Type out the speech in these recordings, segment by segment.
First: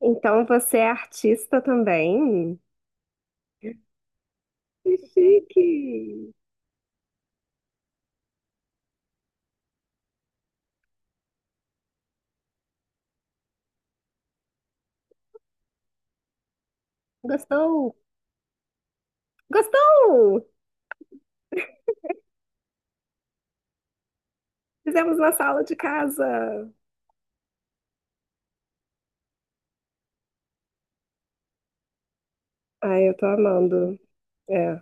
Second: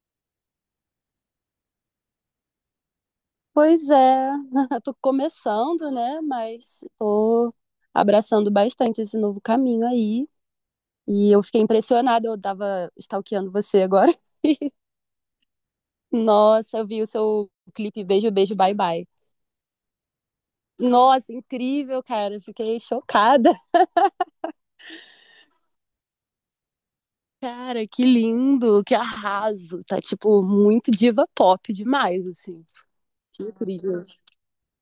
Então você é artista também? Pois é, Que tô chique! começando, né? Mas tô abraçando bastante esse novo caminho aí. E eu fiquei impressionada, eu tava stalkeando você agora. Nossa, eu vi o seu Gostou? clipe Beijo, Beijo, Bye Bye. Gostou? Nossa, incrível, cara. Fiquei chocada. Fizemos na sala de casa. Cara, que lindo, que arraso. Tá, tipo, muito diva pop demais, assim. Ai, eu tô Que amando. incrível. É,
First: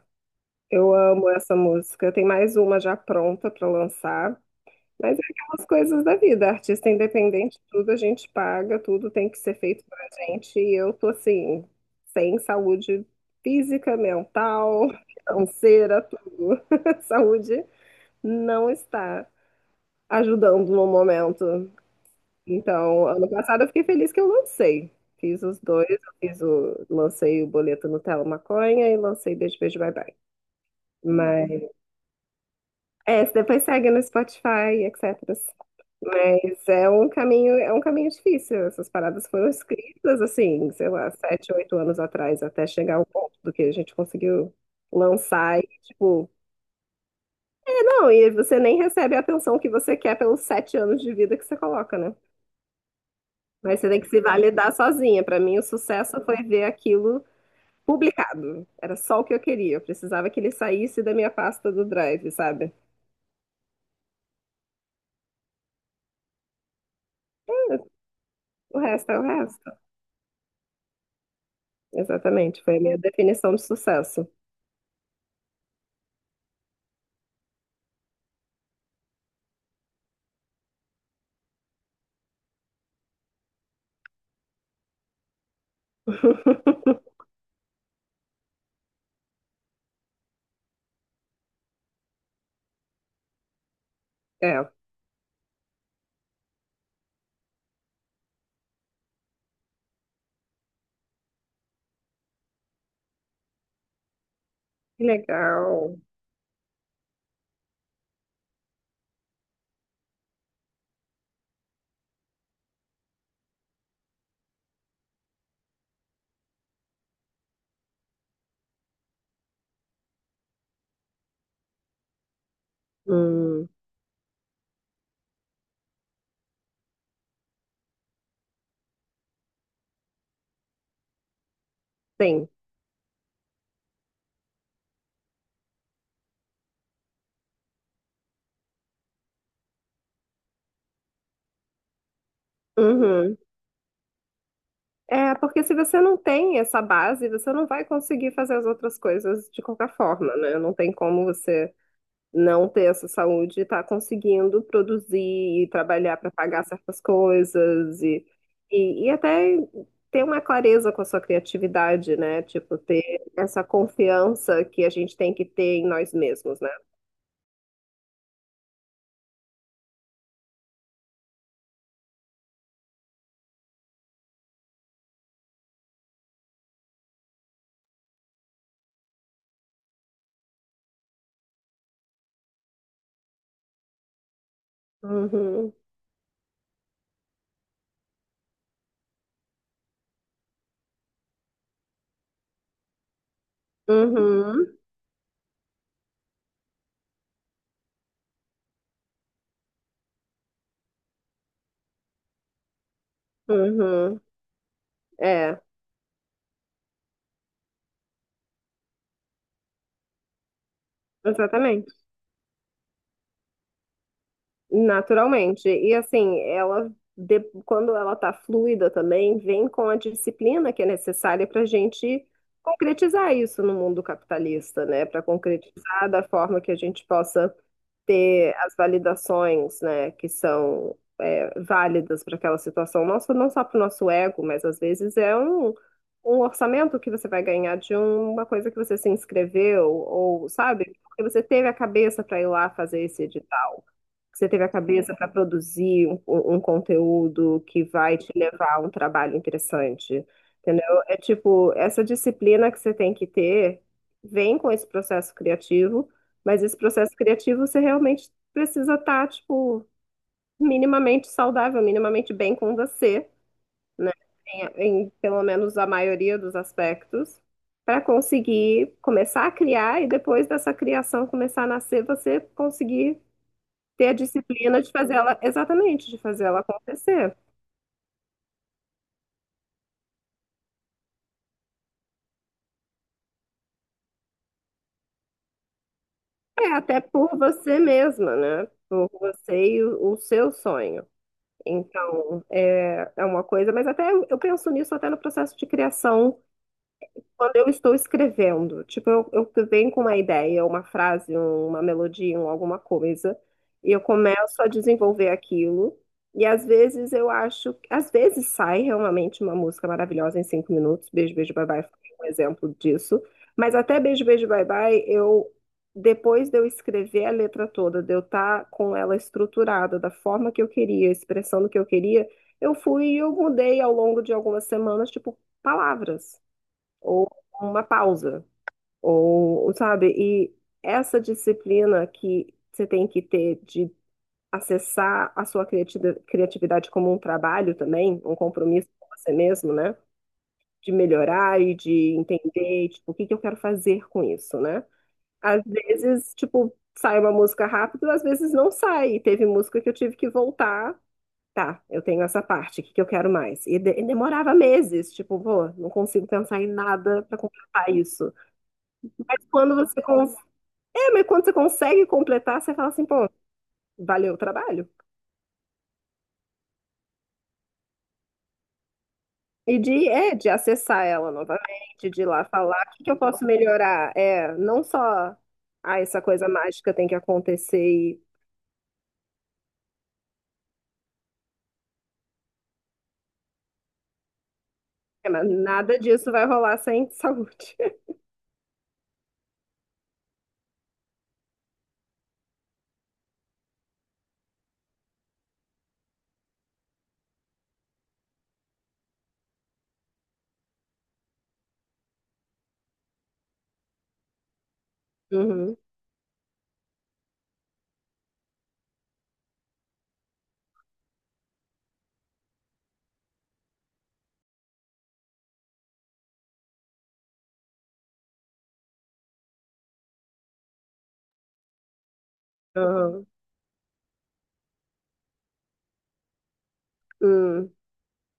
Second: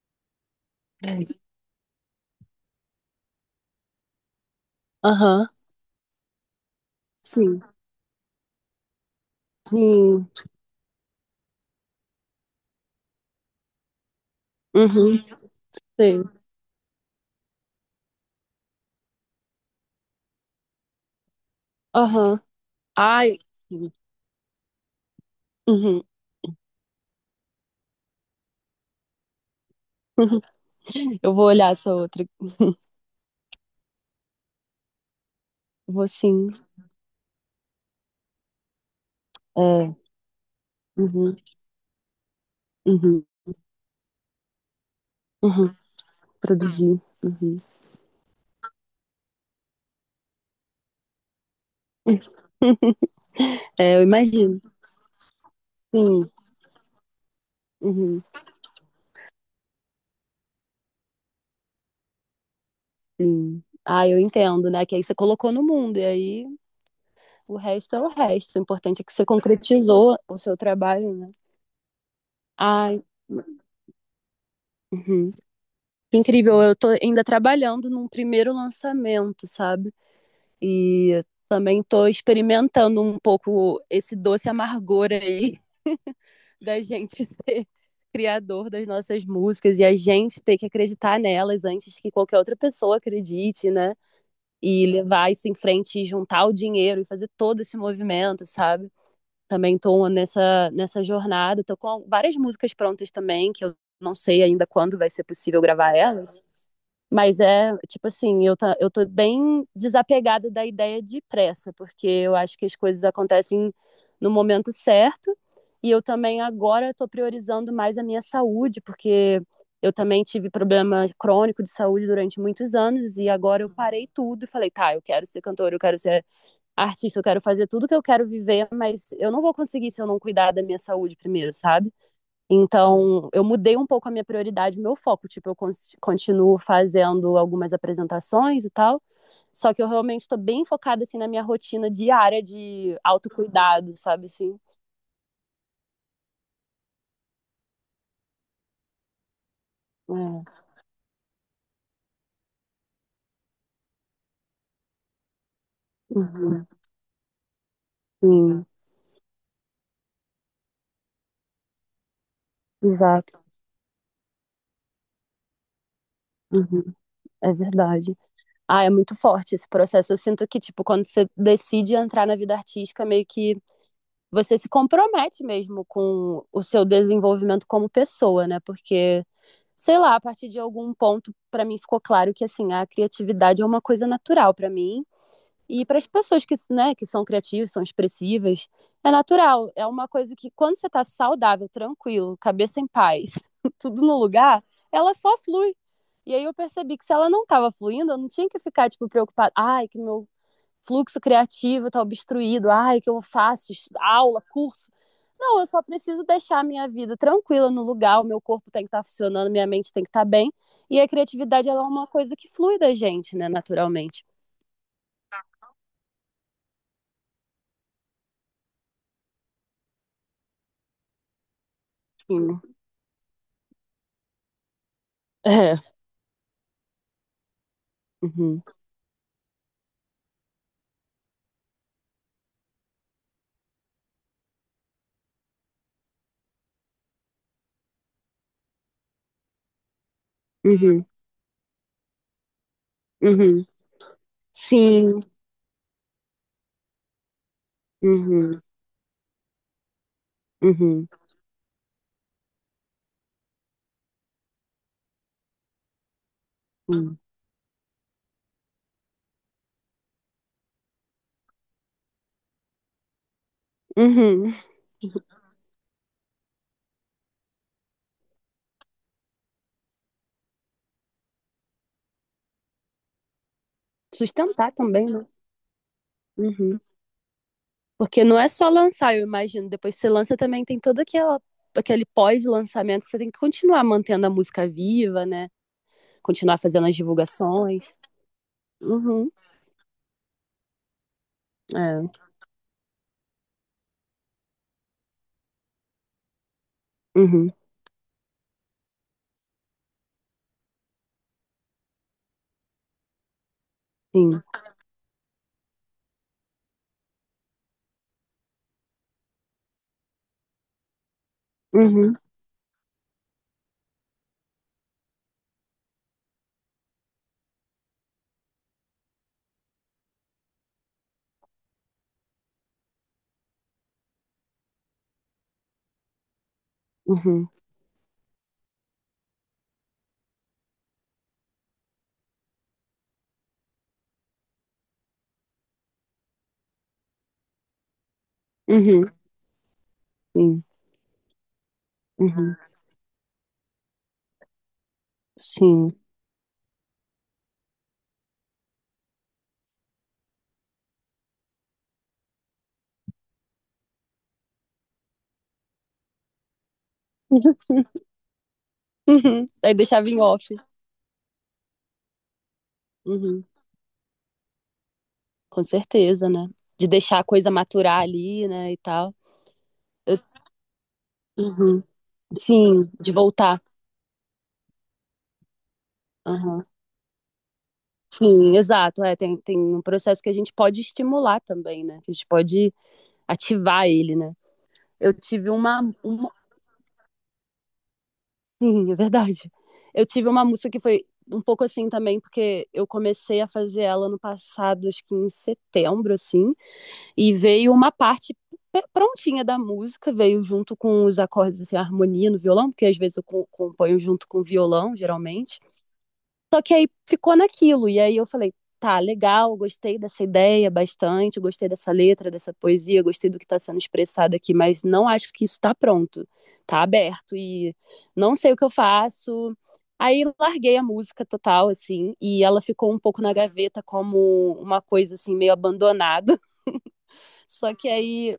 eu amo essa música. Tem mais uma já pronta pra lançar. Mas é Aham, aquelas coisas da vida. Artista independente, sim, tudo a gente paga, tudo tem que ser feito pra sim. gente. E eu tô assim, sem saúde física, mental, Uhum, financeira, sim. tudo. Saúde não está ajudando no momento. Aham. Então, ano Ai, passado eu fiquei sim. feliz que eu lancei. Fiz os dois, Uhum. eu fiz o, lancei o boleto Nutella Maconha e lancei Beijo, Beijo, Bye Bye. Eu vou Mas, olhar essa outra. Você depois segue no Spotify, etc. Vou sim. Mas é um caminho difícil. Essas paradas foram É. escritas, assim, sei lá, Uhum. sete, oito anos atrás, até chegar ao Uhum. ponto do que a gente conseguiu lançar e, Uhum. tipo, Produzir. Uhum. é, não, e você nem recebe a atenção que você quer pelos sete anos de vida que você coloca, né? Mas você É, tem eu que se imagino. validar sozinha. Para mim, o sucesso Sim. foi ver aquilo Uhum. publicado. Era só o que eu queria. Eu precisava que ele saísse da minha pasta do Drive, sabe? Sim. Ah, eu entendo, né? Que aí você colocou no mundo, e aí o resto é o resto. O O importante é resto que é o você resto. concretizou o seu trabalho, né? Exatamente. Foi a minha Ai, definição de sucesso. uhum. Que incrível, eu tô ainda trabalhando num primeiro lançamento, sabe? E também tô experimentando um pouco esse doce amargor aí da gente ser criador das nossas músicas e a gente ter que acreditar nelas antes que qualquer outra pessoa acredite, né? É. E levar isso em frente e juntar o dinheiro e fazer todo esse movimento, sabe? Também tô nessa jornada, tô com várias músicas prontas também, que eu não sei ainda quando Que vai ser possível gravar legal. elas. Mas é, tipo assim, tá, eu tô bem desapegada da ideia de pressa, porque eu acho que as coisas acontecem no momento certo. E eu também agora estou priorizando mais a minha saúde, porque eu também tive problema crônico de saúde durante muitos anos e agora Hum, eu parei tudo e falei, tá, eu quero ser cantora, eu quero ser artista, eu quero fazer tudo que eu quero viver, mas eu não vou conseguir se eu não cuidar da minha saúde primeiro, sabe? sim. Então, eu mudei um pouco a minha prioridade, o meu foco. Tipo, eu continuo fazendo algumas apresentações e tal, só que eu realmente estou bem focada, assim, na minha rotina diária de Uhum. autocuidado, sabe, assim? É, porque se você não tem essa base, você não vai conseguir fazer as outras coisas de qualquer forma, né? Não É. tem como você não ter essa saúde e tá conseguindo produzir e trabalhar para pagar Uhum. certas coisas e, Sim, e até ter uma clareza com a sua criatividade, né? Tipo, ter exato. essa confiança que a gente tem que ter em nós mesmos, né? Uhum. É verdade. Ah, é muito forte esse processo. Eu sinto que, tipo, quando você decide entrar na vida artística, meio que você se compromete mesmo com o seu desenvolvimento como pessoa, né? Porque, sei lá, a partir de algum ponto, para mim ficou claro que assim, a criatividade é uma coisa natural para mim Uhum, e para as pessoas que, né, que são criativas, são expressivas, é natural, é uma coisa que quando você está saudável, tranquilo, cabeça em paz, tudo no lugar, uhum, ela só flui. E aí eu percebi que se ela não estava fluindo, eu não tinha que ficar tipo preocupada, ai, que meu fluxo criativo está obstruído, ai, que eu faço uhum. aula, curso. É, Não, eu só preciso deixar a minha vida tranquila no lugar, o meu corpo tem que estar tá funcionando, minha mente tem que estar tá bem. E a criatividade ela é exatamente. uma coisa que flui da gente, né, naturalmente. Naturalmente. E assim, quando ela está fluida também, vem com a disciplina que é necessária para a gente Sim. concretizar isso no mundo capitalista, né? Para É. concretizar da forma que a gente possa ter Uhum. as validações, né, que são é, válidas para aquela situação nossa, não só para o nosso ego, mas às vezes é um, um orçamento que você vai ganhar de uma coisa que você se inscreveu, ou sabe, Uhum. porque você teve a cabeça para ir lá fazer esse Uhum. edital. Você teve a cabeça Sim. para produzir um, um conteúdo que vai te Uhum. levar a um trabalho interessante, entendeu? Uhum. É tipo, essa disciplina que você tem que ter vem com esse processo criativo, mas esse processo Uhum. criativo você realmente precisa estar, tipo, minimamente saudável, minimamente bem com você, né? Uhum. Em pelo menos a maioria dos aspectos, para conseguir começar a criar e depois dessa criação começar a nascer, você conseguir ter a Sustentar disciplina de também, fazer né? ela, exatamente, de fazer ela Uhum. acontecer. Porque não é só lançar, eu imagino. Depois que você lança também tem toda aquela aquele pós-lançamento, que você tem que continuar mantendo a música viva, né? Continuar É, fazendo as até por você divulgações. mesma, né? Por Uhum. você e o seu sonho. É. Então, é, é uma coisa, mas até eu penso nisso até no processo de criação Uhum. quando eu estou escrevendo. Tipo, eu venho com uma ideia, uma frase, uma melodia, um, alguma coisa, e eu Sim. começo a desenvolver aquilo. E às vezes eu acho, às vezes sai realmente uma música maravilhosa em cinco minutos. Beijo, beijo, bye bye foi Uhum. um exemplo disso. Mas até beijo, beijo, bye bye, eu depois de eu escrever a letra toda, de eu estar com ela estruturada da forma que eu queria, expressando o que eu queria, eu fui e eu mudei ao longo de algumas semanas, tipo, palavras ou Uhum. uma pausa, sabe? E essa disciplina que você tem que ter de acessar a sua criati- criatividade como um trabalho também, um compromisso com Uhum. você mesmo, né? Sim. De melhorar e de Uhum. entender, tipo, o que que eu quero fazer com isso, né? Às Sim. vezes, tipo, sai uma música rápido, às vezes não sai. E teve música que eu tive que voltar. Tá, eu tenho essa parte, o que que eu quero mais? E, e demorava meses, tipo, pô, não consigo pensar em nada pra completar isso. Mas Uhum. Aí quando você deixava em consegue. off. É, mas quando você consegue completar, você fala assim, pô, Uhum. valeu o trabalho. Com certeza, né? De deixar a coisa maturar ali, né? E tal. E de, Eu- é, de acessar ela Uhum. novamente, de ir lá falar, Sim, o que que de eu posso voltar. melhorar? É, não só, ah, essa coisa Aham. mágica tem que acontecer e. Sim, exato. É, tem um processo que a gente pode estimular também, né? Que a gente pode ativar ele, né? Eu É, mas tive uma nada disso vai rolar sem saúde. Sim, é verdade. Eu tive uma música que foi um pouco assim também, porque eu comecei a fazer ela no passado, acho que em setembro, assim, e veio uma parte prontinha da música, veio junto com os acordes, assim, a harmonia no violão, porque às vezes eu componho junto com o violão, geralmente. Uhum, Só que aí ficou naquilo. E aí eu falei, tá, legal, gostei dessa ideia bastante, gostei dessa letra, dessa poesia, gostei do que está sendo expressado aqui, mas não acho que isso está pronto. Tá aberto e não sei o que eu faço. Aí larguei a música total, assim, e ela ficou um pouco uhum, na gaveta como uma coisa, assim, meio abandonada. uhum. Só que aí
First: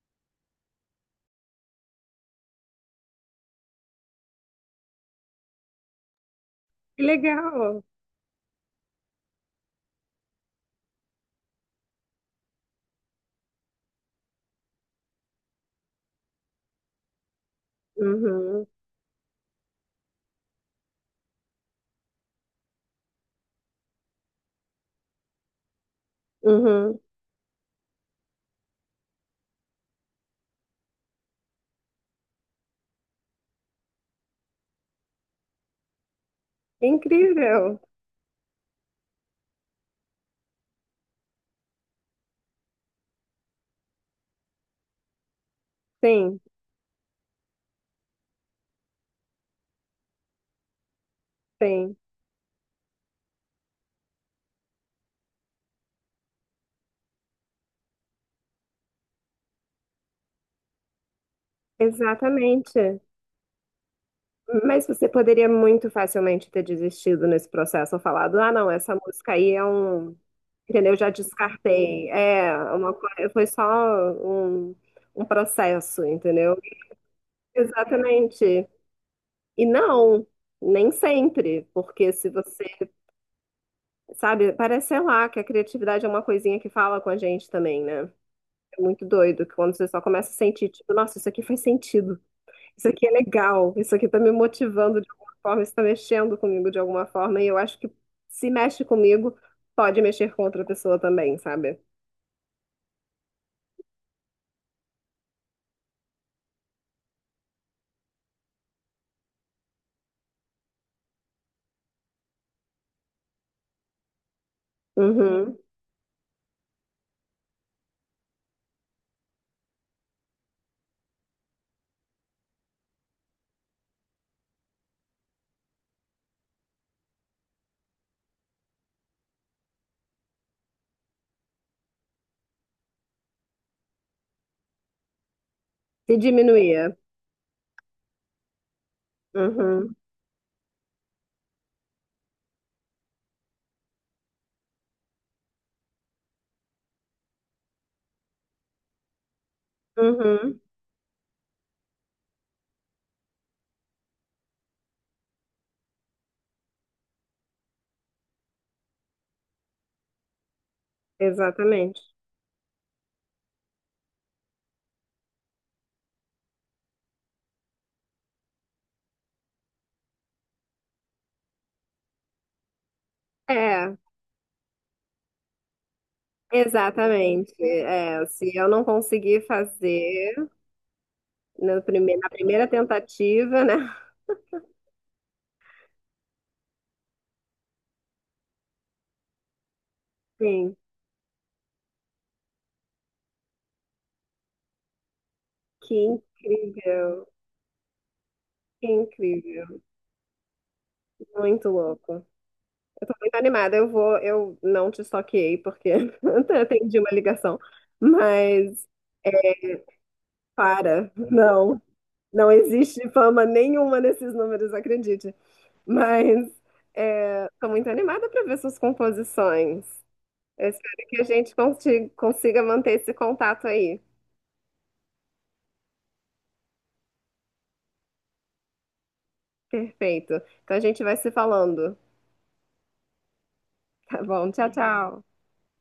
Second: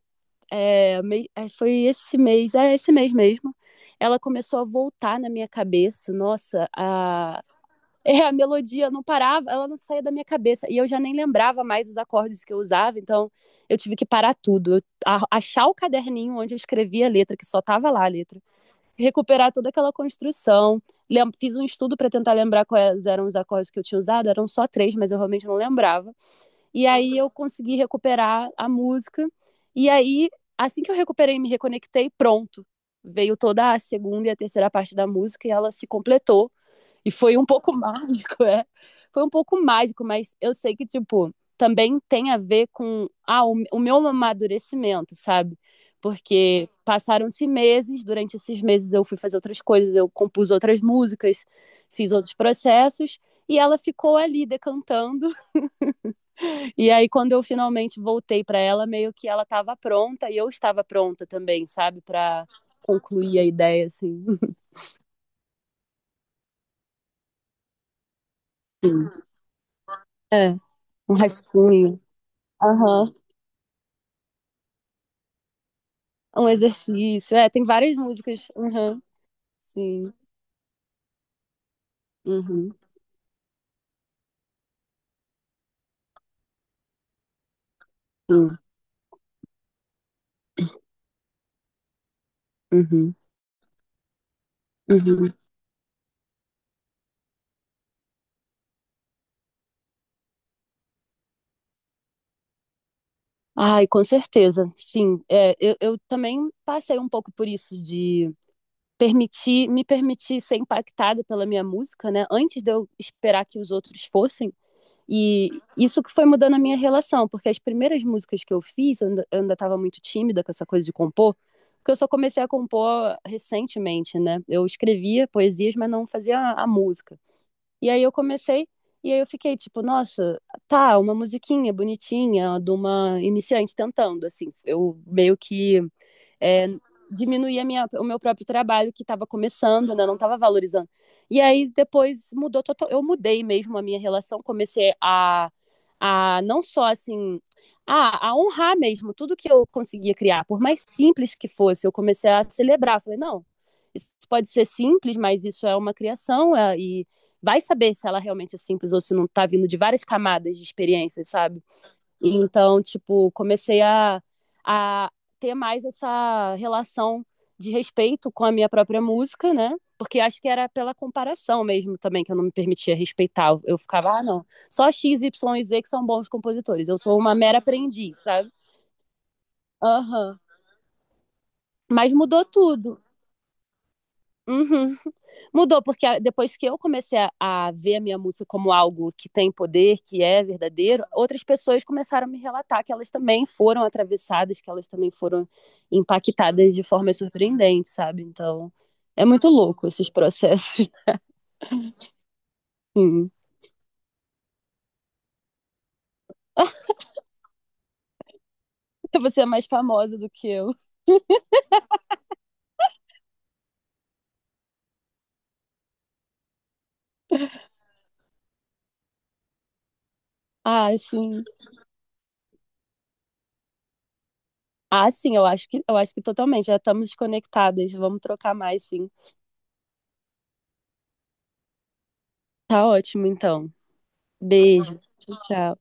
foi esse mês, é esse mês mesmo, ela começou a voltar na minha cabeça, nossa, Que legal. A melodia não parava, ela não saía da minha cabeça. E eu já nem lembrava mais os acordes que eu usava, então eu tive que parar tudo. Achar o caderninho onde eu escrevia a letra, que só tava lá a letra. Uhum, Recuperar toda aquela construção. Fiz um estudo para tentar lembrar quais eram os acordes que eu tinha usado, eram só três, mas eu realmente não lembrava. E uhum. aí eu consegui recuperar a música. E aí, assim que eu recuperei e me reconectei, pronto. Veio toda a segunda e a terceira parte da música e ela se completou e foi um pouco Incrível. mágico, é. Foi um pouco mágico, mas eu sei que, tipo, também tem a ver com o meu amadurecimento, sabe? Sim, Porque passaram-se meses, durante esses meses eu fui fazer outras coisas, eu compus outras músicas, sim. fiz outros processos, e ela ficou ali decantando. E aí, quando eu finalmente voltei para ela, meio que ela estava pronta e eu estava pronta também, sabe? Para Exatamente. concluir a ideia, assim. Mas você poderia muito facilmente ter desistido nesse processo, ou falado, ah, não, essa Enfim, música aí é um, é, entendeu? Eu já um rascunho. descartei. É uma Aham. coisa, foi só um, um processo, Um entendeu? exercício. É, tem várias músicas. Exatamente. Aham. E Sim. não, nem sempre, porque se você, Uhum. sabe, parece, sei lá, que a criatividade é uma coisinha que fala com a gente também, né? Sim. É muito doido que quando você só começa a sentir, tipo, nossa, isso aqui faz sentido. Isso aqui é Uhum. legal, isso aqui está me motivando de Uhum. alguma forma, isso está mexendo comigo de alguma forma, e eu acho que se mexe comigo, pode mexer com outra pessoa também, sabe? Ai, com certeza. Sim. É, eu também passei um pouco por isso de permitir, me permitir ser impactada pela minha música, né? Antes de eu esperar que os outros fossem. E Uhum. isso que foi mudando a minha relação, porque as primeiras músicas que eu fiz, eu ainda estava muito tímida com essa coisa de compor, porque eu só comecei a compor recentemente, né? Eu escrevia poesias, mas não fazia a música. E aí eu comecei, e aí eu fiquei tipo, nossa, tá, uma musiquinha bonitinha de uma iniciante tentando, assim. Eu meio que Se é, diminuía. diminuir a minha, o meu próprio trabalho que estava começando, Uhum. né? Não estava valorizando. E aí depois mudou total. Eu mudei mesmo a minha relação, comecei a não só assim a honrar mesmo tudo que eu conseguia criar, Uhum. por mais simples que fosse, eu comecei a celebrar. Falei, não, isso pode ser simples, mas isso é uma criação e vai saber se ela realmente é simples ou se não está vindo de várias camadas de experiências, sabe? Exatamente. Então, tipo, comecei a ter mais essa relação de respeito com a minha própria música, né? Porque acho que era pela comparação mesmo também que eu não me permitia respeitar. Eu É, ficava, ah, não, só X, Y e Z que são bons compositores. Eu sou uma exatamente. mera aprendiz, É, sabe? se eu não conseguir fazer Aham. no Mas prime- na mudou primeira tudo. tentativa, né? Uhum. Mudou, porque depois que eu comecei a ver a minha música como algo que tem poder, que é Sim, verdadeiro, outras pessoas começaram a me relatar que elas também foram atravessadas, que elas também foram que impactadas de forma incrível, surpreendente, sabe? Então, que é muito incrível, louco esses processos. muito louco. Eu tô Sim. muito animada. Eu vou, eu não te stalkeei porque eu atendi uma ligação, mas é, Você é mais famosa do que eu. para, não, não existe fama nenhuma nesses números, acredite. Mas é, tô muito animada para ver suas composições. Eu Ah, espero que a sim. gente consiga manter esse contato aí. Ah, sim, eu acho que totalmente. Já estamos conectadas. Vamos trocar mais, sim. Perfeito. Então a gente vai se falando, Tá ótimo, então. tá bom? Tchau, Beijo. Tchau, tchau. tchau.